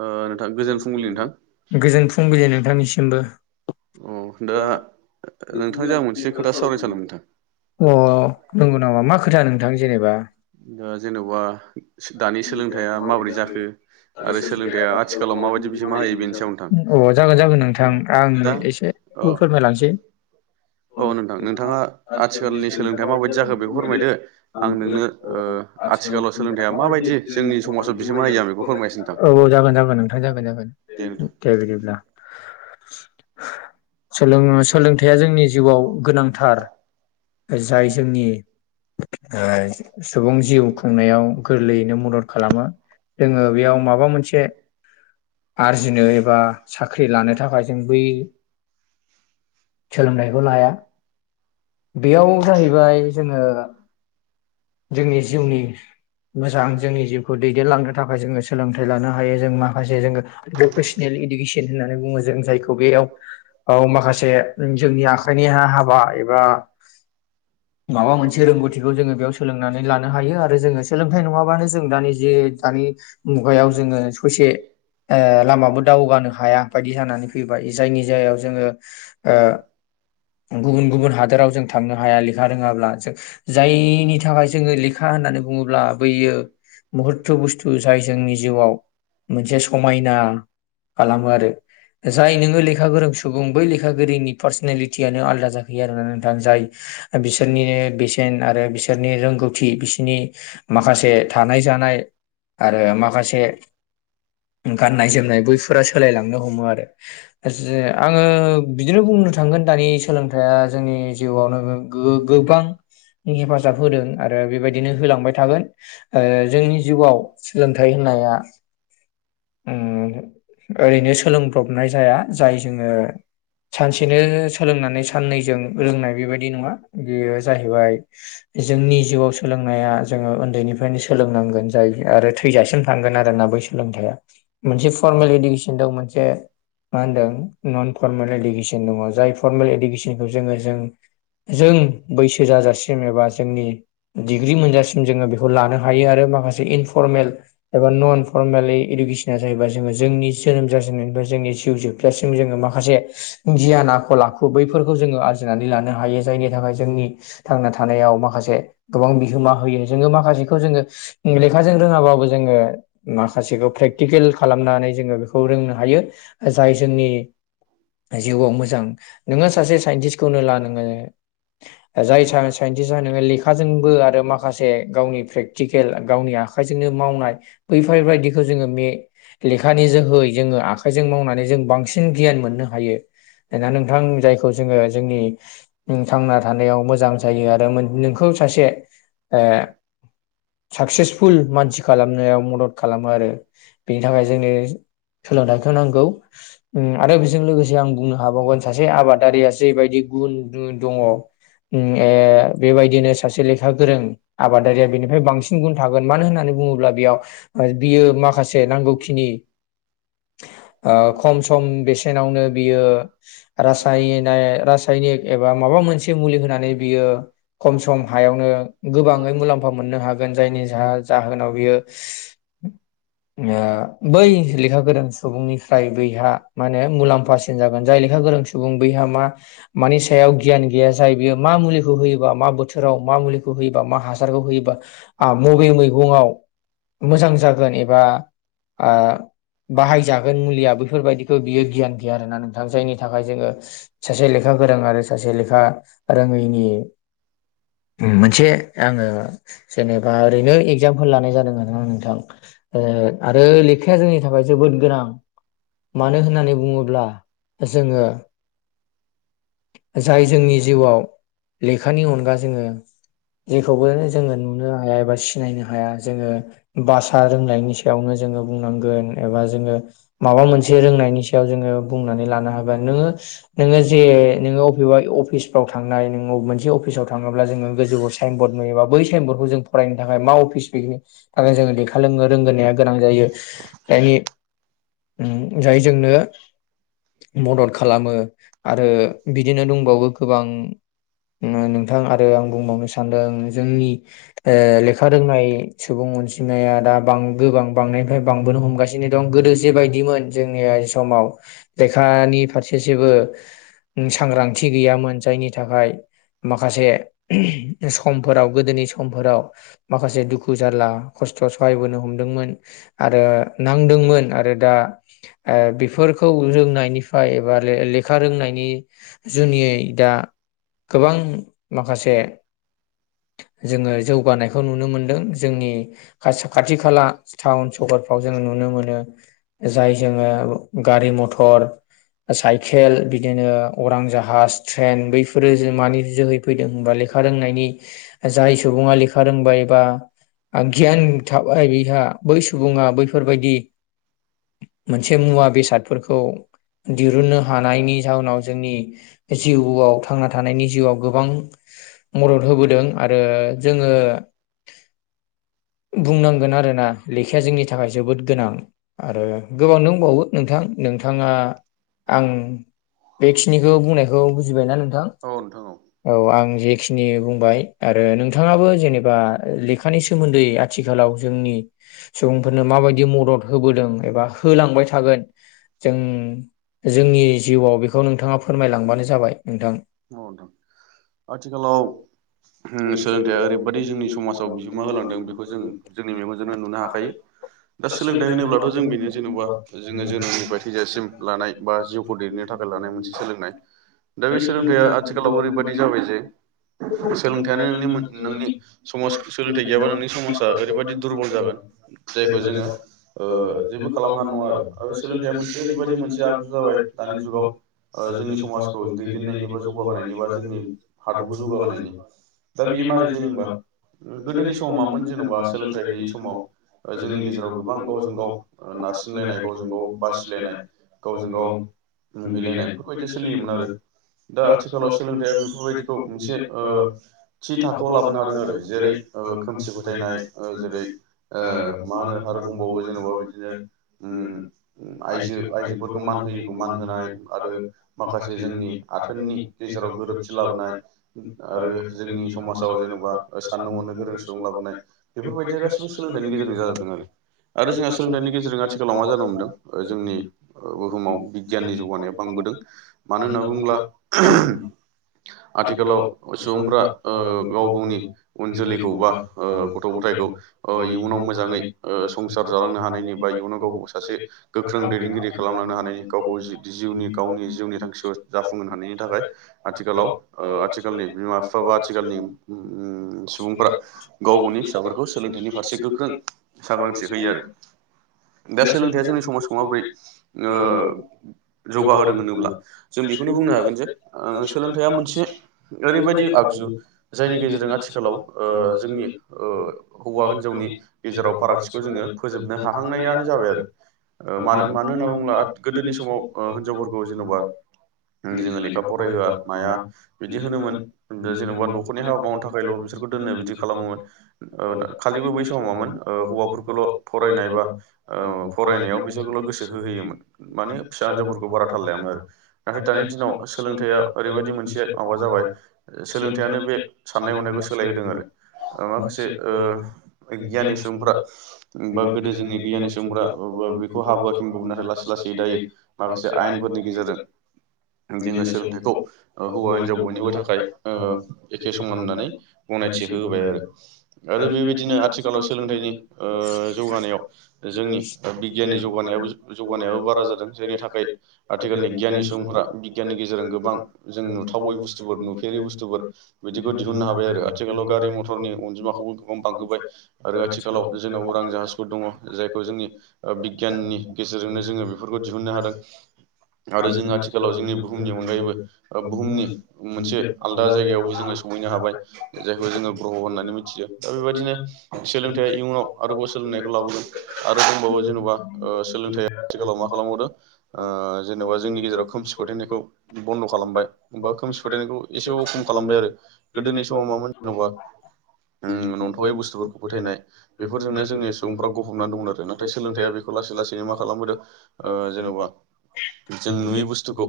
ओ नोंथां गोजोन फुंबिलि नोंथां गोजोन फुंबिलि नोंथांनिसिमबो। अ दा नोंथां जों आं मोनसे खोथा सावरायनो सानदोमोन अ नोंथां नंगौ नामा मा खोथा नोंथां जेनेबा दा जेन'बा दानि सोलोंथाइया माबोरै जाखो अ आरो सोलोंथाइया आथिखालाव माबायदि बिहोमा होयो बेनि सायाव नोंथां जागोन जागोन नोंथां आं दा एसे औ फो-फोरमायलांसै औ नोंथां नोंथाङा आथिखालनि सोलोंथाइया माबायदि जाखो बेखौ फोरमायदो आं नोंनो ओ औ औ आथिखालाव सोलोंथाइया माबायदि जोंनि समाजाव बिहोमा होयो आं बेखौ फोरमायसै नोंथां जागोन जागोन नोंथां जागोन जागोन। दे बिदिब्ला। सोंलों-सोलोंथाइया जोंनि जिउआव गोनांथार जाय जोंनि ओ सुबुं जिउ खुंनायाव गोरलैयैनो मदद खालामो। जोङो बेयाव माबा मोनसे आरजिनो एबा साख्रि लानो थाखाय जों बै सोलोंनायखौ लाया बेयाव जाहैबाय जोङो जोंनि जिउनि मोजां जोंनि जिउखौ दैदेनलांनो थाखाय जोङो सोलोंथाइ लानो हायो जों माखासे जोङो भकेसनेलि इदुकेसन होननानै बुङो जों जायखौ बेयाव औ माखासे जोंनि आखाइनि हा-हाबा एबा माबा मोनसे रोंगौथिखौ जोङो बेयाव सोलों थाइ लानो हायो आरो जोङो सोलोंथाइ नङाबानो जों दानि जे दानि मुगायाव जोङो ससे ओ लामाबो दावगानो हाया बायदि जानानै फैबाय जायनि जायाव जोङो ओ गुबुन गुबुन हादोराव जों थांनो हाया लेखा रोङाब्ला जों जायनि थाख थाखाय जोङो लेखा होननानै बुङोब्ला बैयो महत्त बुस्थु जाय जोंनि जिउआव मोनसे समायना खालामो आरो। जाय नोङो लेखा गोरों सुबुं बै लेखाागोरिनि पार्सनेलिटियानो आलदा जाखोयो आरोना नोंथां जाय बिसोरनिनो बेसेन आरो बिसोर नि रोंगौथि बिसिनि माखासे थानाय जानाय आरो माखासे गाननाय जोमनाय बैफोरा सोलायलांनो हमो आरो जे आङो बिदिनो बुं बुंनो थांगोन दानि सोलोंथाइआ जोंनि जिउआवनो गो-गो-गो-गोबां हेफाज हेफाजाब होदों आरो बेबायदिनो होलांबाय थागोन ओ जोंनि जिउआव सोलोंथाइ होननाया उम ओरैनो सोलोंब्रबनाय जाया जाय जोङो सानसेनो सोलोंनानै साननैजों रोंनाय बेबायदि नङा बेयो जाहैबाय जोंनि जिउआव सोलोंनाया जोङो ओन्दैनिफ्रायनो सोलोंनांगोन जाय आरो थैजासिम थांगोन आरोना। बे सोलोंथाया मोनसे फर्मेल इडुकेसन दं मोनसे मा होनदों नन फरमेल इडुकेसन दङ जाय फरमेल इडुकेसनखौ जोङो जों जों बैसो जाजासिम एबा जोंनि डिग्रि मोनजासिम जोङो बेखौ लानो हायो आरो माखासे इनफरमेल एबा नन फरमेलि इडुकेस आ जहैबाय जोङो जोंनि जोनोम जासेननायनिफ्राय जोंनि जिउ जोबजासिम जोङो माखासे गियान आखल आखु आखु बैफोरखौ जोङो आरजिनानै लानो हायो जायनि थाखाय जोंनि थांना था थानायाव माखासे गोबां बिहोमा होयो जोङो माखासेखौ जोङो लेखा जों रोङाबाबो जोङो माखासेखौ प्रेक्टिकेल खालामनानै जोङो बेखौ रोंनो हायो जाय जोंनि जिउआव मोजां नोङो सासे साइन्टिस्टखौनो ला नोङो जाय साय सा जा नोङो लेखाजोंबो आरो माखासे गावनि प्रेकटिकेल गावनि आखाइजोंनो मावनाय बेफोरबायदिखौ जोङो मे लेखानि जोहै जोङो आखाइजों मावनानै जों बांसिन गियान मोननो हायो। दा नोंथां जायखौ जोङो जोंनि थांना थानायाव मोजां जा जायो आरो मोन नोंखौ सासे ओ साक्सेसफुल मानसि खालामनायाव मदद खालामो आरो बेनि थाखाय जोंनि सोलोंथाइखौ नांगौ आरो बेजों लोगोसे आं बुंनो हाबावगोन सासे आबादारिया जेबायदि गुन द दङ उ ए बेबायदिनो सासे लेखा गोरों आबादारिया बेनिफ्राय बांसिन गुन थागोन मानो होननानै बुङोब्ला बेयाव बियो माखासे नांगौखिनि ओ खम सम बेसेनावनो बियो रासायनाय रासाय नि एबा माबा मोनसे मुलि होनानै बि खम सम हायावनो गोबाङै मुलाम्फा मोननो हागोन जायनि जाह जाहोनाव बियो [unintelligible] ओ बै लेखा गोरों सुबुंनिफ्राय बैहा माने मुलाम्फासिन जागोन जाय लेखा गोरों सुबुं बैहा मा मानि सायाव गियान गैया जाय बियो मा मुलिखौ होयोबा मा बोथोराव मा मुलिखौ होयोबा मा हासारखौ होयोबा मबे मैगंआव मोजां जागोन एबा आ बाहायजागोन मुलिया बैफोरबायदिखौ बियो गियान गैया आरोना नोंथां जायनि थाखाय जोङो सासे लेखा लेखा गोरों आरो सासे लेखा रोङैनि मोनसे आङो जेनेबा ओरैनो एगजामफल लानाय जादों आरोना नोंथां ओ आरो लेखाया जोंनि थाखाय जोबोद गोनां मानो होननानै बुङोब्ला जोङो जाय जोंनि जिउआव लेखानि अनगा जोङो जेखौबो जोङो नुनो हाया एबा सिनायनो हाया जोङो बासा रों नायनि सायावनो जोंङो बुंनांगोन एबा जोङो माबा मोनसे रोंनायनि सायाव जोङो बुंनानै लाना हागोन नोङो नोंङो जे नोङो व बेबा अफिसफ्राव थांनाय नो मोनसे अफिसाव थाङोब्ला जोङो गोजौआव साइन बर्ड नुयोबा बै साइन बर्डखौ जों फ फरायनि थाखाय मा अफिस बेयो आरो जोङो लेखा रोंगोन। रोंगोनाया गोनां जायो जायनि उ जाय जोंनो मदद खालामो आरो बिदिनो दंबावो गोबां नोंथां आरो आं बुंबावनो सानदों जोंनि ओ लेखा रोंनाय सुबुं अनजिमाया दाब गोबां बांनायनिफ्राय बांबोनो हमगासिनो दं गोदो जेबायदिमोन जोंनि समाव लेखा नि फारसे जेबो सांग्रांथि गैयामोन जायनि थाखाय माखासे समफोराव गोदोनि समफोराव माखासे दुखु जारला खस्' थ सहायबोनो हम दोंमोन आरो नांदोंमोन आरो दा आ बेफोरखौ रोंनायनि फाय एबा ले लेखा रोंनायनि जोंनिय दा गोबां माखासे जोङो जौगानायखौ नुनो मोनदों जोंनि खायसे खाथि खाला टाउन सहरफ्राव जोङो नुनो मोनो। जाय जोङो गारि मथर साइकेल बिदिनो अरां जाहाज ट्रेन बैफोरो मानि जोहै फैदों होनबा लेखा रोंनायनि जाय सुबुं ङा लेखा रोंबाय बा गियान था बिहा बै सुबुङा बैफोरबायदि मोनसे मुवा बेसादफोरखौ दिरुननो हानायनि जाउनाव जोंनि जिउआव थांना थानायनि जिउआव गोबां मदद होबोदों। आरो जोङो बुंनां गोन आरोना लेखाया जोंनि थाखाय जोबोद गोनां आरो गोबाव दंबावो नोंथां नोंथाङा आं बेखिनिखौ बुंनायखौ औ बुजिबायना नोंथां नोंथां ओ औ नोंथाङाबो जेनेबा लेखानि सोमोन्दै आथिखालाव जोंनि सुबुंफोरनो माबायदि मदद होबोदों एबा होलांबाय थागोन जों जोंनि जिउआव बेखौ नोंथाङा फोरमायलांबानो जाबाय नोंथां। औ नोंथां आथिखालाव सोलोंथाइया ओरैबादि जोंनि समाजाव बिहोमा होलां बेखौ जों जोंनि मेगनजोंनो नुनो हाखायो। दा सोलोंथाइ होनोब्लाथ' जों बेनो जेन'बा जोङो जोनोमनिफ्राय थैजासिम लानाय बा जिउखौ देरनो थाखाय मोनसे सोलोंनाय दा बे सोलोंथाइया आथिखालाव ओरैबायदि जाबाय जे सोलोंथाइानो नों नोंनि समाजखौ सोलोंथाइ गैयाबा नोंनि समाजा ओरैबायदि दुरबल जागोन जायखौ जोङो ओ जेबो खालामहानाय नङा आरो। आरो सोलोंथाइआ मोनसे ओरैबायाददि मोनसे आगजु जाबाय दानि जुगाव जोंनि समाजखौ दैदेननायनि बा जौगाहोनायनि बा जोंनि हादरखौ जौगाहोनायनि दा बेयो माबोरै जायोबा गोदोनि समावामोन जेनेबा सोलोंथाइ गैयि समाव जोंनि गेजेराव गोबां गावजों गाव नारसिनलायनाय गावजों गाव बासिलायनाय गावजों गाव मुगैलायनाय बेफोरबायदि सोलियोमोन आरो। दा आथिखालाव सोलोंथाइआ बेफोरबायदिखौ मोनसे ओ थि थाखोआव लाबोनो हादों आरो जेरै ओ खोमसि फोथायनाय जेरै ओ मा होनो आरो दंबावो जेन'बा बिदिनो आइजो आयजोफोरखौ मान होयोखौ मान होनाय आरो माखासे जोंनि आथोननि गेजेराव गोरोबथि लाबोनाय आरो जोंनि समाजाव जेन'बा साननो हनो गोरों सुबुं लाबोनाय बेफोरबायदिया गासिबो सोलोंथाइनि गेजेरजों जाजोबदों आरो। आरो जोंहा सोलोंथाइनि गेजेरजों आथिखालाव मा जानो मोनदों जोंनि बुहुमाव बिगियाननि जुग माने बां मानो होनना बुङोब्ला आथिखालाव सुबुंफ्रा ओ गाव गावनि उन जोलैखौ बा गथ' गथायखौ इयुनाव मोजाङै संसार जालांनो हानायनि बा इयुनाव गाव सासे गोख्रों दैदेनगिरि खालामलांनो हानाय गावखौ जिउनि गावनि जिउनि थांखियाव जाफुंहोनो हानाय। बेनि थाखाय आथिखालाव आथिखालनि बिमा बिफा बा आथिखालनि उम सुबुंफ्रा गाव गावनि फिसाफोरखौ सोलोंथाइनि फारसे गोख्रों सांग्रांथि होयो आरो। दा सोलोंथाइया जोंनि समाजाव माबोरै ओ जौगाहोदों होनोब्ला जों आ बेखौनो बुंनो हागोन जे सोलोंथाइया मोनसे ओरैबायदि आगजु जायनि गेजेरजों आथिखालाव ओ जोंनि ओ हौवा हिनजावनि गेजेराव फारागथिखौ जोङो फोजोबनो हाहांनायानो जाबाय। आरो मानो मानो होनना बुङोब्ला गोदोनि समाव हिनजावफोरखौ जेन'बा जोङो लेखा फरायहोआ माया बिदि होनोमोन जेन'बा न'खरनि हाबा मावनो थाखायल' दोनो बिदि खालामोमोन खालिबो बै समावमामोन हौवाफोरखौल' फरायनाय बा फरायनायाव बिसोरखौल' गोसो होहोयोमोन माने फिसा हिनजावफोरखौ बारा थाल लायामोन आरो नाथाय दानि दिनाव सोलोंथाइया ओरैबायदि मोनसे माबा जाबाय सोलोंथाइानो बे साननाय हनायखौ सोलायहोदों आरो [inaudible] माखासे ओ गियानि सुबुंफ्रा बा गोदो जोंनि गियानि सुबुंफ्रा बेखौ हाबोआखैमोनबाबो नाथाय लासै लासै दायो माखासे आयेनफोरनि गेजेरजों जोङो सोलोंथाइखौ हौवा हिनजाव बयनिबो थाखाय ओ एखे समान होननानै गनायथि होबाय आरो आरो बेबायदिनो आथिखालाव सोलोंथाइनि ओ जौगानायाव जोंनि बिगियाननि जौगानायाबो जौगानायाबो बारा जादों जायनि थाखाय आथिखालनि गियाननि सुबुंफोरा बिगियाननि गेजेरजों गोबां जों नुथावै बुस्थुफोर, नुफेरै बुस्थुफोर बिदिखौ दिहुननो हाबाय आरो। आथिखालाव गारि मथरनि अनजिमाखौबो गोबां बांहोबाय आरो आथिखालाव जोंनाव उरां जाहाजफोर दङ जायखौ जोंनि बिगियाननि गेजेरजोंनो जोङो बेफोरखौ दिहुननो हादों आरो जों आथिखालाव जोंनि बुहुमनि अनगायैबो बुहुमनि मोनसे दा जायगायावबो जोङो सहैनो हाबाय जायखौ जोङो ग्रह होननानै मिथियो दा बेबायदिनो सोलोंथ इयुनाव आरोबाव सोलोंनायखौ लाबोगोन आरो दंबावो जेनबा ओ सोलोंथाइ आथिखालाव मा खालामबावो ओ जेनेबा जोंनि गेजेराव खोमसि फोथा यनायखौ बनद' खालामबाय। बा खोमसि फोथायनायखौ एसेबाबो खम खालामबाय आरो। गोदोनि समाव मामोन जेन'बा [inaudible] नंथावै बुस्थुफोरखौ फोथायनाय बेफोरजोंनो जोंनि सुबुंफ्रा गफबना दंमोन आरो नाथाय सोलोंथाइया बेखौ लासै-लासैनो मा खालामबोदों ओ जेन'बा जों नुयै बुस्थुखौ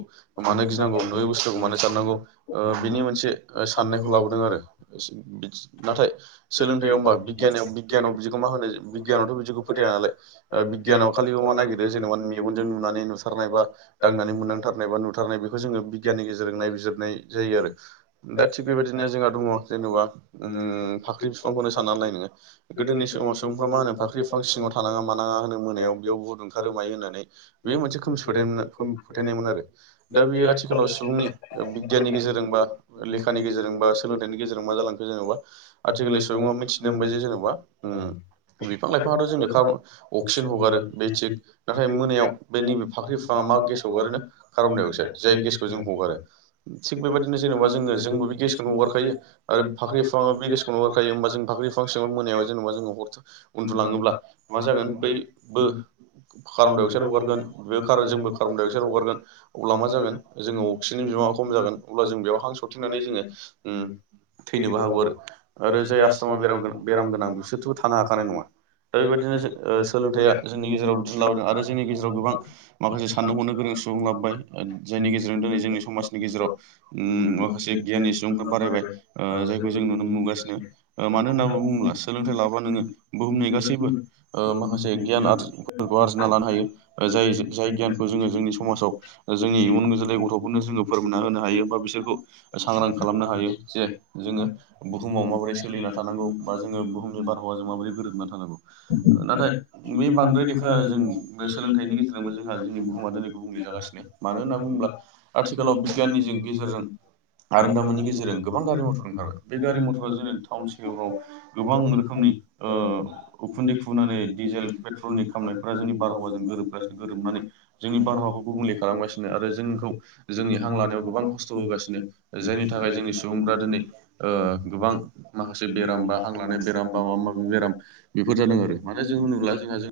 मानो गिनांगौ नुयै बुस्थुखौ मानो साननांगौ ओ बिनि मोनसे साननायखौ लाबोदों आरो। नाथाय सोलोंथाइयाव होनबा बिगायान बिगियानाव बिखौ मा होनो बिगियानावथ' बिखौ फोथाया नालाय बिगियानाव खालिबो मा नागिरो जेनेबा मेगनजों नुनानै नुसारनाय बा दांनानै मोन दांथारनाय बा नुथारनाय बेखौ जोङो बिगियाननि गेजेरजों नायबिजिरनाय जायो आरो। दा थिग बेबायदिनो जोंहा दङ जेनेबा ओम फाख्रि बिफांखौनो साननानै नाय नोङो गोदोनि समाव सुबुंफ्रा मा होनो फाख्रि बिफां सि ङाव थानाङा मानाङा होनो मोनायाव। बेयाव बुहुद ओंखारो मायो होननानै बे मोनसे खोमसि फोथाय फोथायनायमोन आरो दा बेयो आथिखालाव सुबुंनि बिगियाननि गेजेरजों बा लेखानि गेजेरजों बा सोलों यनि गेजेराव मा जालांखो जेनेबा आथिखालनि सुबङा मिथिनो मोनबाय जे जेनेबा बिफां लाइफाङाथ' जोंनो कार अक्सिजेन हगारो बे थिग, नाथाय मोनायाव बे नैबे फाख्रि बिफाङा मा गेस हगारो, कार्बनदाइ अक्साइड जाय गेसखौ जों हगारो। थिग बेबायदिनो जेनबा जोंबो बे गेसखौनो हगारखायो। आरो फाख्रि बिफाङा बे गेसखौनो हगारखायो, होमबा जों फाख्रि बिफां मोनायाव जेनेबा जों हर उन्दुलाङोब्ला मा जागोन बैबो कार्बन डाइ अक्साइड हगारगोन बेर जोंबो कार्बन डाइ अक्साइड हगारगोन अब्ला मा जागोन जोङो अक्सिजेननि बिबाङा खम जागोन अब्ला जों बेयाव हां सरथेनानै जोङो ओ थैनोबो हागौ आरो। आरो जाय आसथामा बेर बेराम गोनां बिसोरथ'बो थानो हाखानाय नङा दा बेबायदिनो जो सोलोंथाइया जोंनि गेजेराव बिदिनो लाबोदों आरो जोंनि गेजेराव गोबां माखासे साननो हनो गोरों सुबुं लाबोबाय। जायनि गेजेरजों दिनै जोंनि समाजनि गेजेराव ओम माखासे गियाननि सुबुंफोरा बारायबाय ओ जायखौ जों नुनो मोनगासिनो, मानो होनना बुङोब्ला सोलोंथाइ लाबा नोङो बुहुमनि गासैबो ओ माखासे गियान आरजिफोरखौ आरजिना लानो हायो जाय जाय गियानखौ जोङो जोंनि समाजाव जोंनि इयुन गोजोलै गथ'फोरनो जोङो फोरमायना होनो हायो बा बिसोरखौ सांग्रां खालामनो हायो जे जोङो बुहुमाव माबोरै सोलिना थानांगौ, बा जोङो बुहुमनि बारहावाजों माबोरै गोरोबना थानांगौ नाथाय बे बांद्राय देखा जों सोलोंथाइनि गेजेरजोंबो जोंहा जोंनि बुहुमा दिनै गुबुंले जागासिनो मानो होनना बुङोब्ला आथिखालाव बिगियाननिजों गेजेरजों आरोंदामिननि गेजेरजों गोबां गारि मथर बे गारि मथरा जोंनि टाउन चिटिफ्राव गोबां रोखोमनि उखुन्दै खुनानै डिजेल पेट्रलनि खामनायफ्रा जोंनि बारहावाजों गोरोबगासिनो गोरोबनानै जोंनि बारहावाखौ गुबुंले खालामगासिनो। आरो जोंखौ जोंनि हां लानायाव गोबां खस्थ' होगासिनो जायनि थाखाय जोंनि सुबुंफ्रा दिनै ओ गोबां माखासे बेराम बा, हां लानाय बेराम बा माबा माबि बेराम बेफोर जादों आरो माने जों होनोब्ला जोंहा जों